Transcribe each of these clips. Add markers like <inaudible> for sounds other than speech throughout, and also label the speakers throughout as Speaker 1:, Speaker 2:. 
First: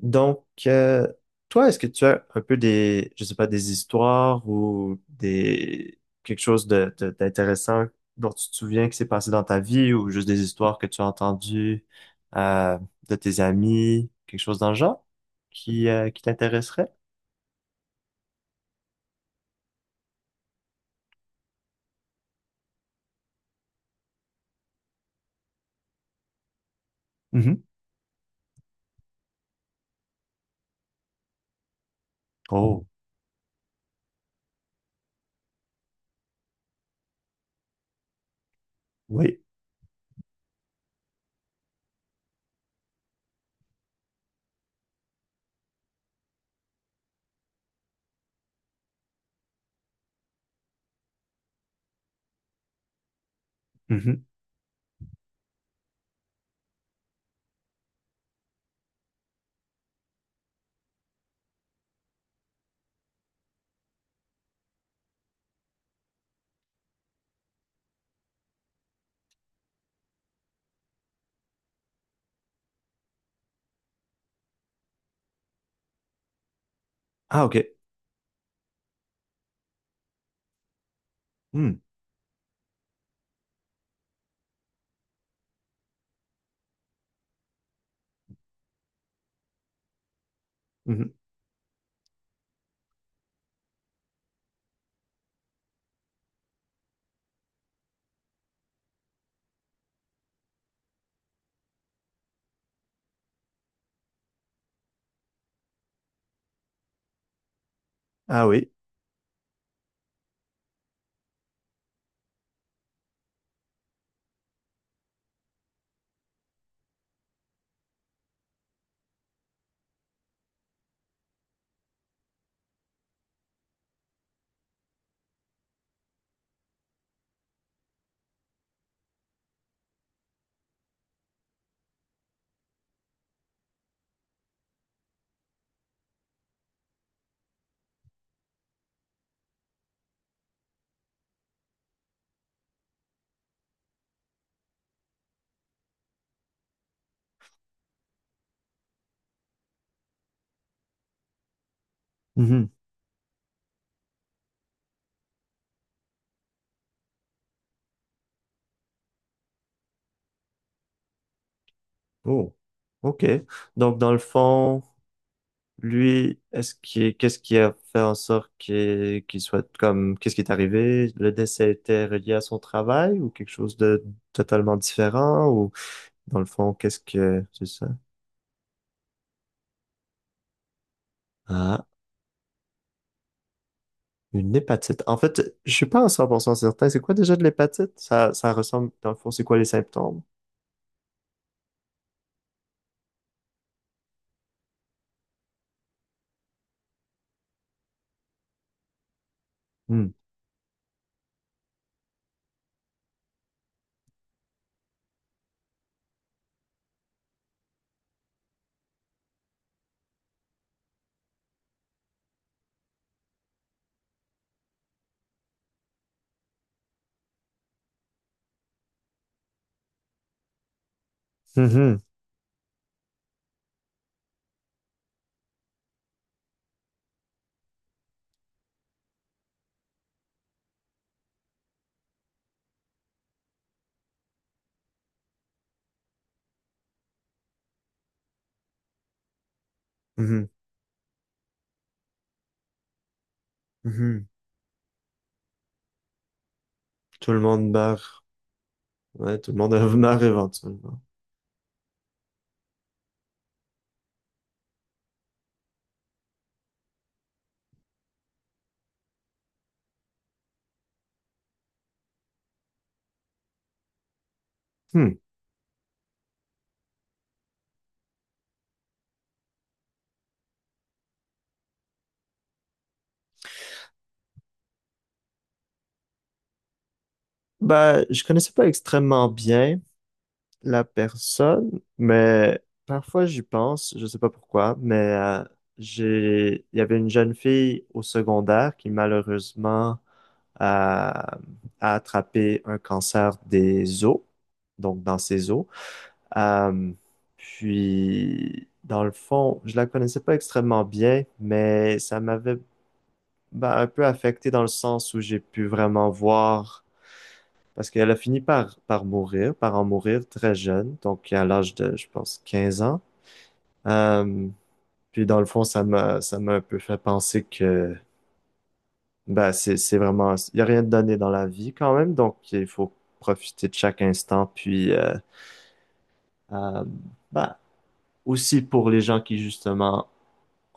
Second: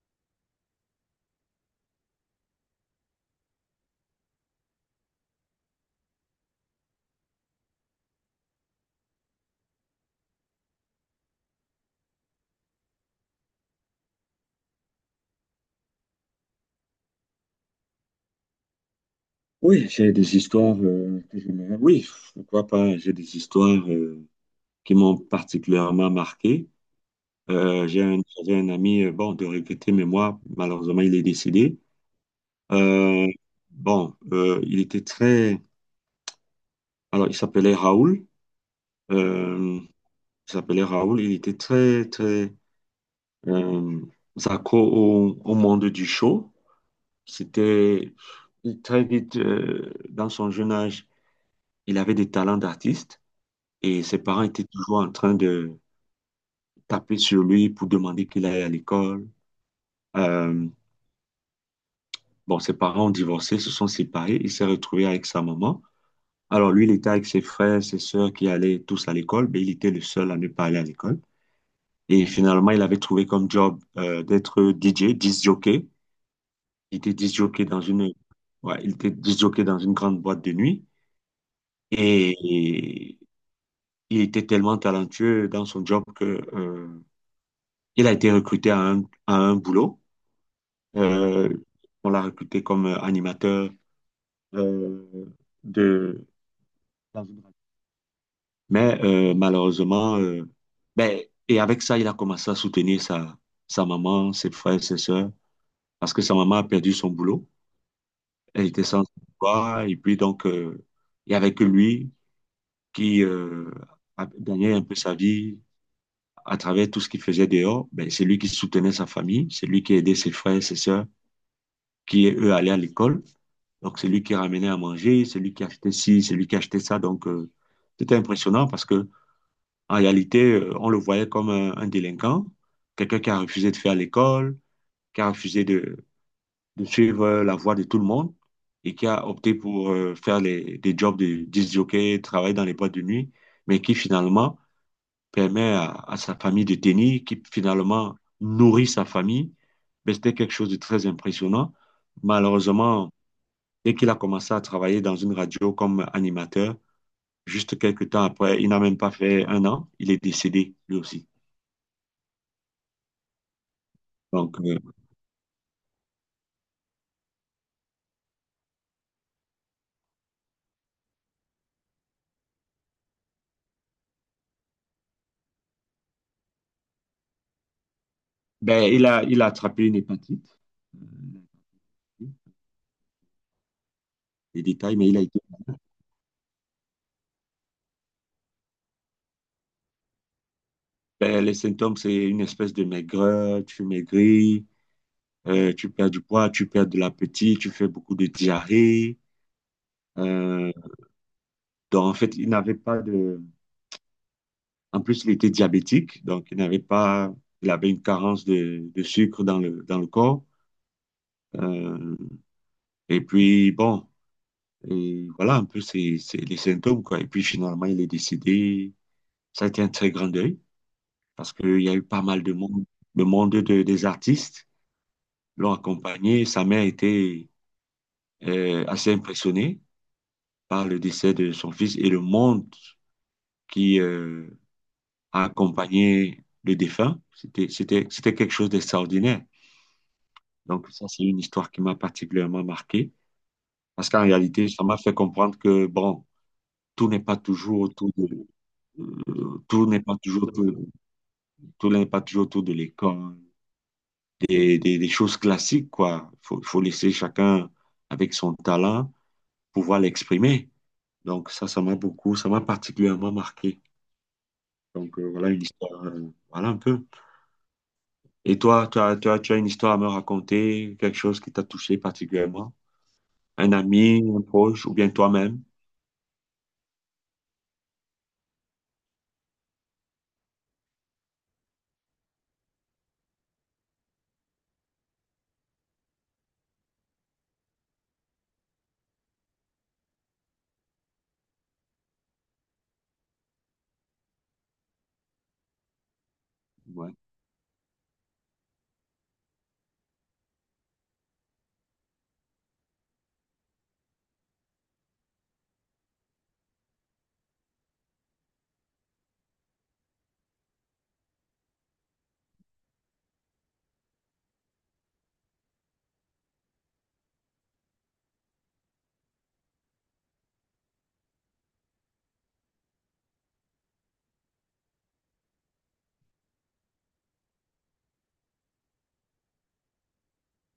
Speaker 1: Donc, euh, toi, est-ce que tu as un peu je sais pas, des histoires ou des quelque chose d'intéressant dont tu te souviens qui s'est passé dans ta vie ou juste des histoires que tu as entendues euh, de tes amis, quelque chose dans le genre qui t'intéresserait?
Speaker 2: Oui, j'ai des histoires que je me... Oui, pourquoi pas. J'ai des histoires qui m'ont particulièrement marqué.
Speaker 1: Mhm.
Speaker 2: J'avais un ami, bon, de regretter, mais moi, malheureusement, il est décédé.
Speaker 1: Oh,
Speaker 2: Euh, il était très... Alors, il s'appelait Raoul.
Speaker 1: oui.
Speaker 2: Euh, il s'appelait Raoul. Il était très euh, accro au monde du show. C'était très vite, dans son jeune âge, il avait des talents d'artiste. Et ses
Speaker 1: Mhm.
Speaker 2: parents étaient toujours en train de taper sur lui pour demander qu'il aille à l'école. Euh, bon, ses parents ont divorcé, se sont séparés. Il s'est retrouvé avec sa maman. Alors lui, il était avec ses frères, ses sœurs qui allaient tous à l'école, mais il était le seul à ne pas aller à l'école. Et finalement, il avait trouvé comme job d'être DJ, disc jockey. Il était disc
Speaker 1: Ah,
Speaker 2: jockey
Speaker 1: OK.
Speaker 2: dans une, ouais, il était disc jockey dans une grande boîte de nuit.
Speaker 1: Hmm.
Speaker 2: Et il était tellement talentueux dans son job que euh, il a été recruté à un boulot.
Speaker 1: Mhm.
Speaker 2: Euh, on l'a recruté comme animateur euh, de la zone radio. Mais malheureusement, ben, et avec ça, il a commencé à soutenir sa maman, ses frères, ses sœurs, parce que sa maman a perdu son boulot.
Speaker 1: Ah
Speaker 2: Elle
Speaker 1: oui.
Speaker 2: était sans emploi. Et puis donc, il n'y avait que lui qui a gagné un peu sa vie à travers tout ce qu'il faisait dehors. Ben, c'est lui qui soutenait sa famille, c'est lui qui aidait ses frères, ses sœurs, qui, eux, allaient à l'école. Donc, c'est lui qui ramenait à manger, c'est lui qui achetait ci, c'est lui qui achetait ça. Donc, c'était impressionnant parce que en réalité, on le voyait comme un délinquant, quelqu'un qui a refusé de faire l'école, qui a refusé de suivre la voie de tout le monde et qui a opté pour faire des jobs de disjockey, travailler dans les boîtes de nuit, mais qui finalement permet à sa famille de tenir, qui finalement nourrit sa famille. Mais c'était quelque chose de très impressionnant.
Speaker 1: Mhm.
Speaker 2: Malheureusement, dès qu'il a commencé à travailler dans une radio comme animateur, juste quelques temps après, il n'a même pas fait un an, il est décédé lui aussi.
Speaker 1: Oh, OK. Donc, dans le
Speaker 2: Donc,
Speaker 1: fond, lui, qu'est-ce qui a fait en sorte qu'il soit comme, qu'est-ce qui est arrivé? Le décès était relié à son travail ou quelque chose de totalement différent ou dans le fond, qu'est-ce que, c'est ça?
Speaker 2: ben, il a attrapé une hépatite, euh,
Speaker 1: Ah, une
Speaker 2: les détails,
Speaker 1: hépatite.
Speaker 2: mais il
Speaker 1: En
Speaker 2: a été.
Speaker 1: fait, je suis pas en 100% certain. C'est quoi déjà de l'hépatite? Ça ressemble, dans le fond, c'est quoi les symptômes?
Speaker 2: Ben, les symptômes, c'est une espèce de maigreur, tu maigris, tu perds du poids, tu perds de l'appétit, tu fais beaucoup de diarrhée.
Speaker 1: Hmm.
Speaker 2: Euh, donc, en fait, il n'avait pas de. En plus, il était diabétique, donc il n'avait pas. Il avait une carence de sucre dans dans le corps. Euh, Et puis, bon, et voilà un peu c'est les symptômes, quoi. Et puis, finalement, il est décédé. Ça a été un très grand deuil parce qu'il y a
Speaker 1: Mhm.
Speaker 2: eu pas mal de monde, le monde de, des artistes l'ont accompagné. Sa mère était assez impressionnée par le décès de son fils et le monde qui a accompagné le défunt. C'était quelque chose d'extraordinaire.
Speaker 1: Mhm.
Speaker 2: Donc, ça, c'est une histoire qui m'a particulièrement marqué parce qu'en
Speaker 1: Mhm.
Speaker 2: réalité, ça m'a fait comprendre que, bon, tout n'est
Speaker 1: Tout
Speaker 2: pas
Speaker 1: le monde
Speaker 2: toujours autour
Speaker 1: meurt.
Speaker 2: de,
Speaker 1: Ouais, tout le
Speaker 2: Euh,
Speaker 1: monde
Speaker 2: tout
Speaker 1: <laughs>
Speaker 2: n'est pas
Speaker 1: meurt
Speaker 2: toujours, tout,
Speaker 1: éventuellement.
Speaker 2: tout n'est pas toujours autour de l'école. Des choses classiques, quoi. Faut laisser chacun avec son talent pouvoir l'exprimer. Donc ça, ça m'a particulièrement marqué.
Speaker 1: Hmm.
Speaker 2: Donc voilà une histoire, voilà un peu. Et toi, tu as une histoire à me raconter, quelque chose qui t'a touché particulièrement? Un ami, un proche, ou bien toi-même?
Speaker 1: Ben, je connaissais pas extrêmement bien la personne, mais parfois j'y pense, je sais pas pourquoi, mais j'ai, il y avait une jeune fille au secondaire qui malheureusement a attrapé un cancer des os, donc dans ses os. Euh,
Speaker 2: Ouais.
Speaker 1: Puis, dans le fond, je la connaissais pas extrêmement bien, mais ça m'avait ben, un peu affecté dans le sens où j'ai pu vraiment voir. Parce qu'elle a fini par mourir, par en mourir très jeune, donc à l'âge de, je pense, 15 ans. Euh, Puis dans le fond, ça m'a un peu fait penser que, bah, c'est vraiment, il y a rien de donné dans la vie quand même, donc il faut profiter de chaque instant. Euh, bah, aussi pour les gens qui justement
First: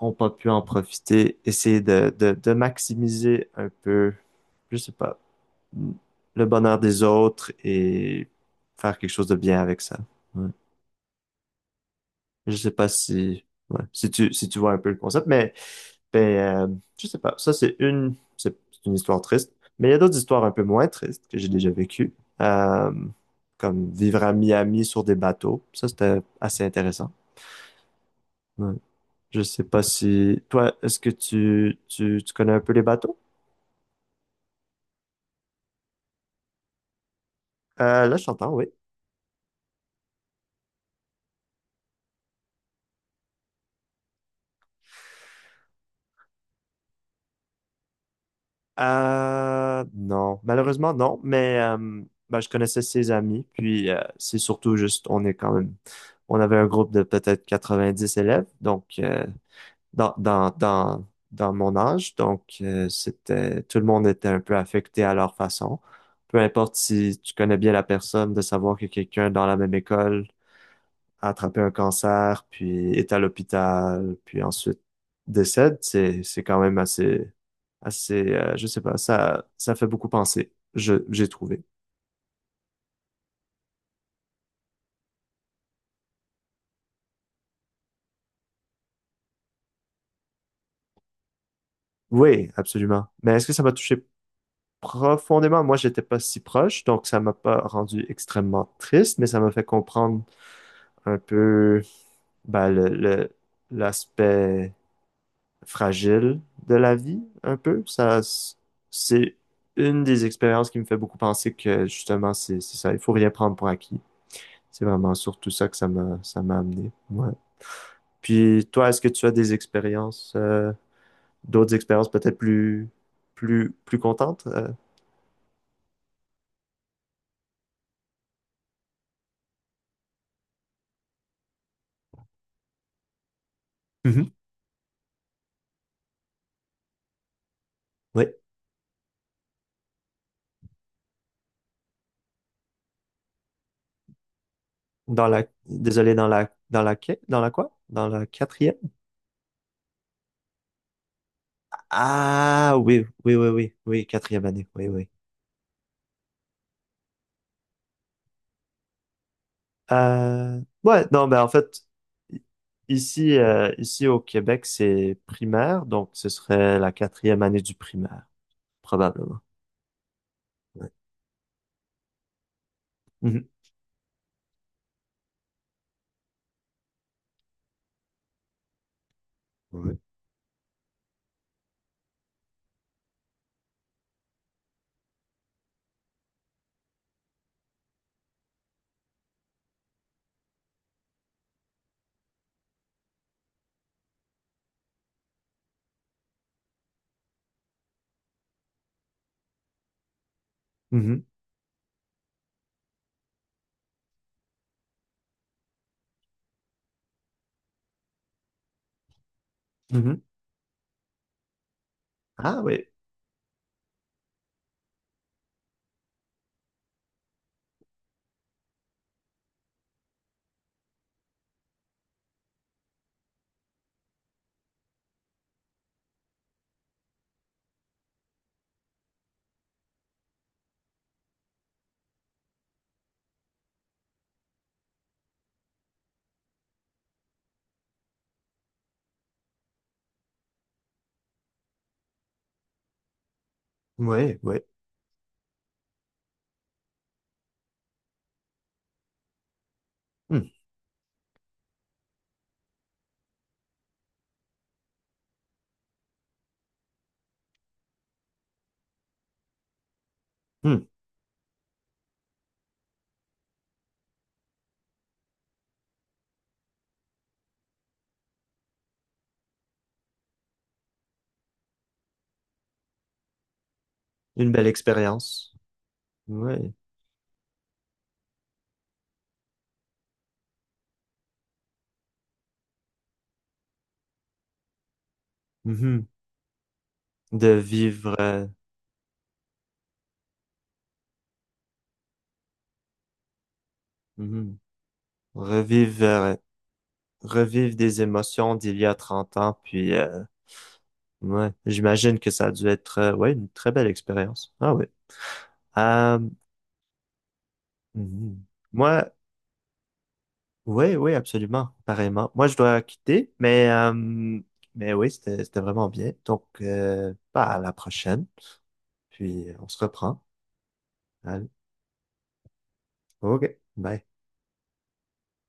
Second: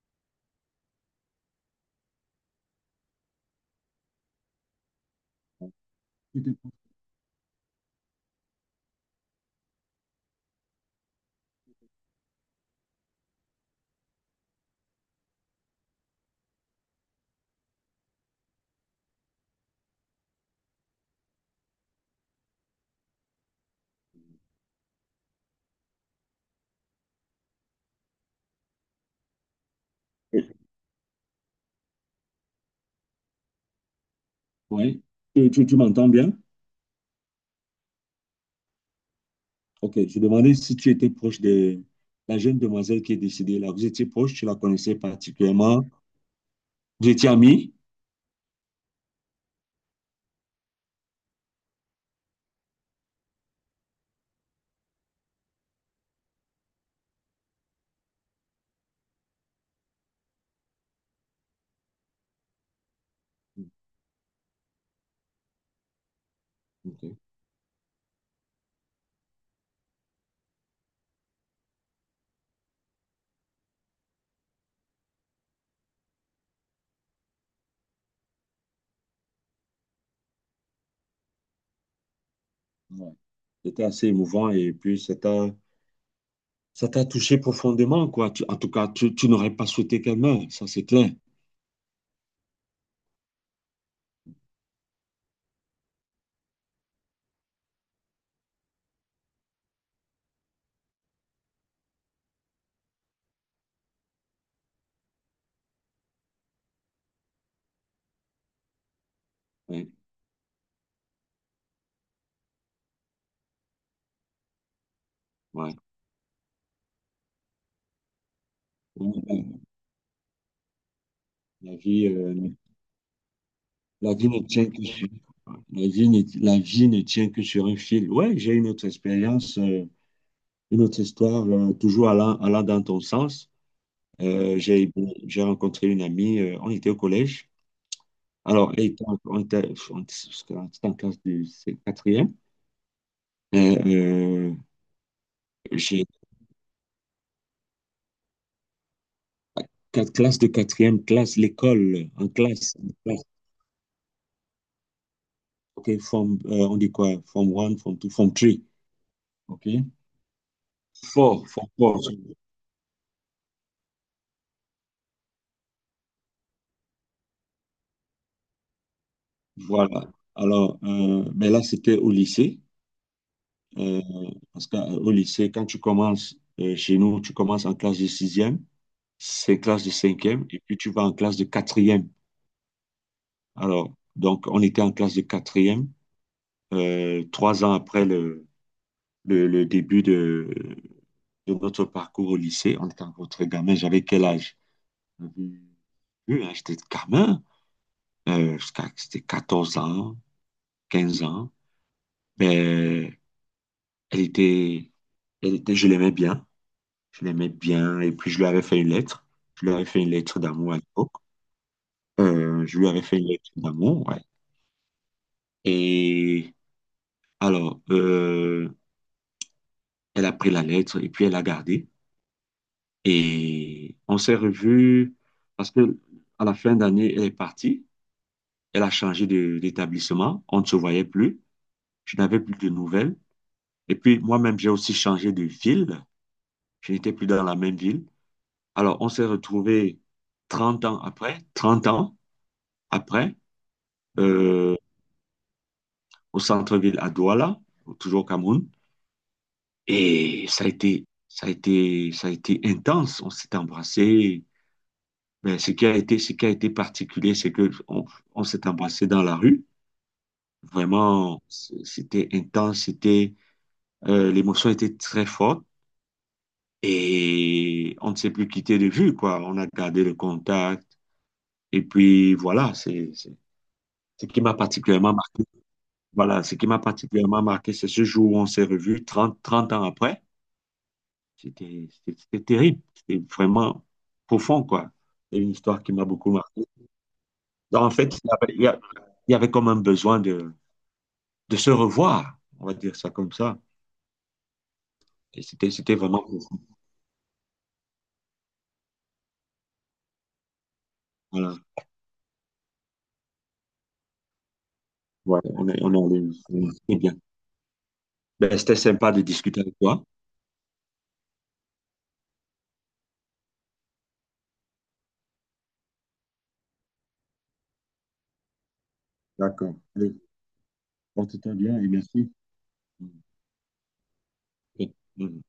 Speaker 1: ont pas pu en profiter, essayer de maximiser un peu, je sais pas, le bonheur des autres et faire quelque chose de bien avec ça. Ouais. Je sais pas si, ouais, si tu vois un peu le concept, mais je sais pas. Ça, c'est une histoire triste. Mais il y a d'autres histoires un peu moins tristes que j'ai déjà vécues. Euh, Comme vivre à Miami sur des bateaux. Ça, c'était assez intéressant. Ouais. Je sais pas si, toi, est-ce que tu connais un peu les bateaux?
Speaker 2: Oui. Tu, tu m'entends bien?
Speaker 1: Là, je t'entends, oui.
Speaker 2: Ok, je demandais si tu étais proche de la jeune demoiselle qui est décédée là. Vous étiez proche, tu la connaissais particulièrement. Vous étiez amis?
Speaker 1: Non, malheureusement non, mais ben, je connaissais ses amis, puis c'est surtout juste, on est quand même, on avait un groupe de peut-être 90 élèves, donc dans mon âge, donc c'était, tout le monde était un peu affecté à leur façon. Peu importe
Speaker 2: Ok,
Speaker 1: si tu connais bien la personne, de savoir que quelqu'un dans la même école a attrapé un cancer, puis est à l'hôpital, puis ensuite décède, c'est quand même assez je sais pas, ça ça fait beaucoup penser, je j'ai trouvé.
Speaker 2: ouais. C'était assez émouvant et puis ça t'a touché profondément, quoi. Tu- en tout cas, tu n'aurais pas souhaité qu'elle meure, ça c'est clair.
Speaker 1: Oui, absolument. Mais est-ce que ça m'a touché profondément? Moi, j'étais pas si proche, donc ça m'a pas rendu extrêmement triste, mais ça m'a fait comprendre un peu ben, l'aspect fragile de la vie, un peu. C'est
Speaker 2: Ouais,
Speaker 1: une des expériences qui me fait beaucoup penser que justement, c'est ça, il faut rien prendre pour acquis. C'est vraiment surtout ça
Speaker 2: ouais.
Speaker 1: que ça m'a amené. Ouais. Puis toi, est-ce que
Speaker 2: Ouais,
Speaker 1: tu as
Speaker 2: ouais.
Speaker 1: des expériences, d'autres
Speaker 2: La vie,
Speaker 1: expériences peut-être
Speaker 2: euh,
Speaker 1: plus
Speaker 2: La vie ne
Speaker 1: contentes,
Speaker 2: tient
Speaker 1: euh?
Speaker 2: que sur, la vie ne tient que sur un fil. Ouais, j'ai une autre expérience, une autre histoire, toujours allant dans ton sens.
Speaker 1: Mhm.
Speaker 2: Euh, j'ai, j'ai rencontré une amie, on était au collège.
Speaker 1: Oui.
Speaker 2: Alors, elle était en- on était, on était on était en classe de c'est quatrième. Euh, euh,
Speaker 1: Dans la,
Speaker 2: j'ai
Speaker 1: désolé, dans la quoi? Dans la quatrième?
Speaker 2: quatre classes de quatrième classe, l'école, en classe,
Speaker 1: Ah
Speaker 2: en
Speaker 1: oui,
Speaker 2: classe.
Speaker 1: oui, oui, oui, oui, quatrième année, oui, oui.
Speaker 2: OK, form, on dit quoi? Form one, form two, form three. OK?
Speaker 1: Ouais, non, ben
Speaker 2: Four,
Speaker 1: en
Speaker 2: fort,
Speaker 1: fait,
Speaker 2: four.
Speaker 1: i- ici, ici au Québec, c'est primaire, donc ce serait la quatrième année du primaire, probablement.
Speaker 2: Voilà. Alors,
Speaker 1: Ouais.
Speaker 2: mais là, c'était au lycée.
Speaker 1: Mhm,
Speaker 2: Euh, parce qu'au lycée, quand tu commences, chez nous, tu commences en classe de sixième, c'est classe de
Speaker 1: ouais.
Speaker 2: cinquième, et puis tu vas en classe de quatrième. Alors, donc, on était en classe de quatrième, trois ans après le début de notre parcours au lycée. On était encore très gamin. J'avais quel âge? J'avais- oui, hein, j'étais gamin. C'était 14 ans,
Speaker 1: Mhm,
Speaker 2: quinze ans. Mais elle était, elle était, je l'aimais bien. Je l'aimais bien. Et puis, je lui avais fait une lettre. Je lui avais fait une
Speaker 1: mhm.
Speaker 2: lettre d'amour à l'époque.
Speaker 1: Ah
Speaker 2: Je lui
Speaker 1: oui,
Speaker 2: avais fait une lettre d'amour, ouais. Et alors, elle a pris la lettre et puis elle a gardé. Et on s'est revus parce que à la fin d'année, elle est partie. Elle a changé de- d'établissement. On ne se voyait plus. Je n'avais plus de nouvelles. Et puis moi-même, j'ai aussi changé de ville. Je n'étais plus dans la même ville. Alors, on s'est retrouvés 30 ans après. 30 ans après.
Speaker 1: oui, oui.
Speaker 2: Euh, au centre-ville à Douala, toujours au Cameroun. Et
Speaker 1: Hum,
Speaker 2: ça a été intense. On s'est embrassé. Mais ce qui a été particulier, c'est que on s'est embrassé dans la rue.
Speaker 1: hum.
Speaker 2: Vraiment, c'était intense. C'était, l'émotion était très forte. Et on ne s'est plus quitté de vue, quoi. On a gardé le contact. Et puis voilà, c'est ce qui
Speaker 1: Une
Speaker 2: m'a
Speaker 1: belle
Speaker 2: particulièrement marqué.
Speaker 1: expérience.
Speaker 2: Voilà, ce qui
Speaker 1: Oui.
Speaker 2: m'a particulièrement marqué, c'est ce jour où on s'est revus 30 ans après. C'était terrible. C'était vraiment profond, quoi. C'est une histoire qui m'a
Speaker 1: Mhm.
Speaker 2: beaucoup marqué.
Speaker 1: De
Speaker 2: Donc, en
Speaker 1: vivre,
Speaker 2: fait, il y avait comme un besoin de se revoir, on va dire ça comme ça.
Speaker 1: mhm.
Speaker 2: Et c'était
Speaker 1: Revivre,
Speaker 2: vraiment profond.
Speaker 1: revivre des émotions d'il y a 30 ans, puis ouais,
Speaker 2: Voilà.
Speaker 1: j'imagine que ça a dû être, ouais, une très belle expérience. Ah oui.
Speaker 2: Ouais, on est
Speaker 1: Euh,
Speaker 2: allé- on est- c'est bien.
Speaker 1: mhm.
Speaker 2: Ben, c'était
Speaker 1: Moi,
Speaker 2: sympa de discuter avec toi.
Speaker 1: oui, oui, absolument, pareillement. Moi, je dois quitter, mais oui, c'était, c'était vraiment bien. Donc, bah, à la prochaine, puis on
Speaker 2: D'accord.
Speaker 1: se
Speaker 2: Allez,
Speaker 1: reprend. Allez,
Speaker 2: porte-toi bien et merci.
Speaker 1: OK, bye.
Speaker 2: Ok. Mhm.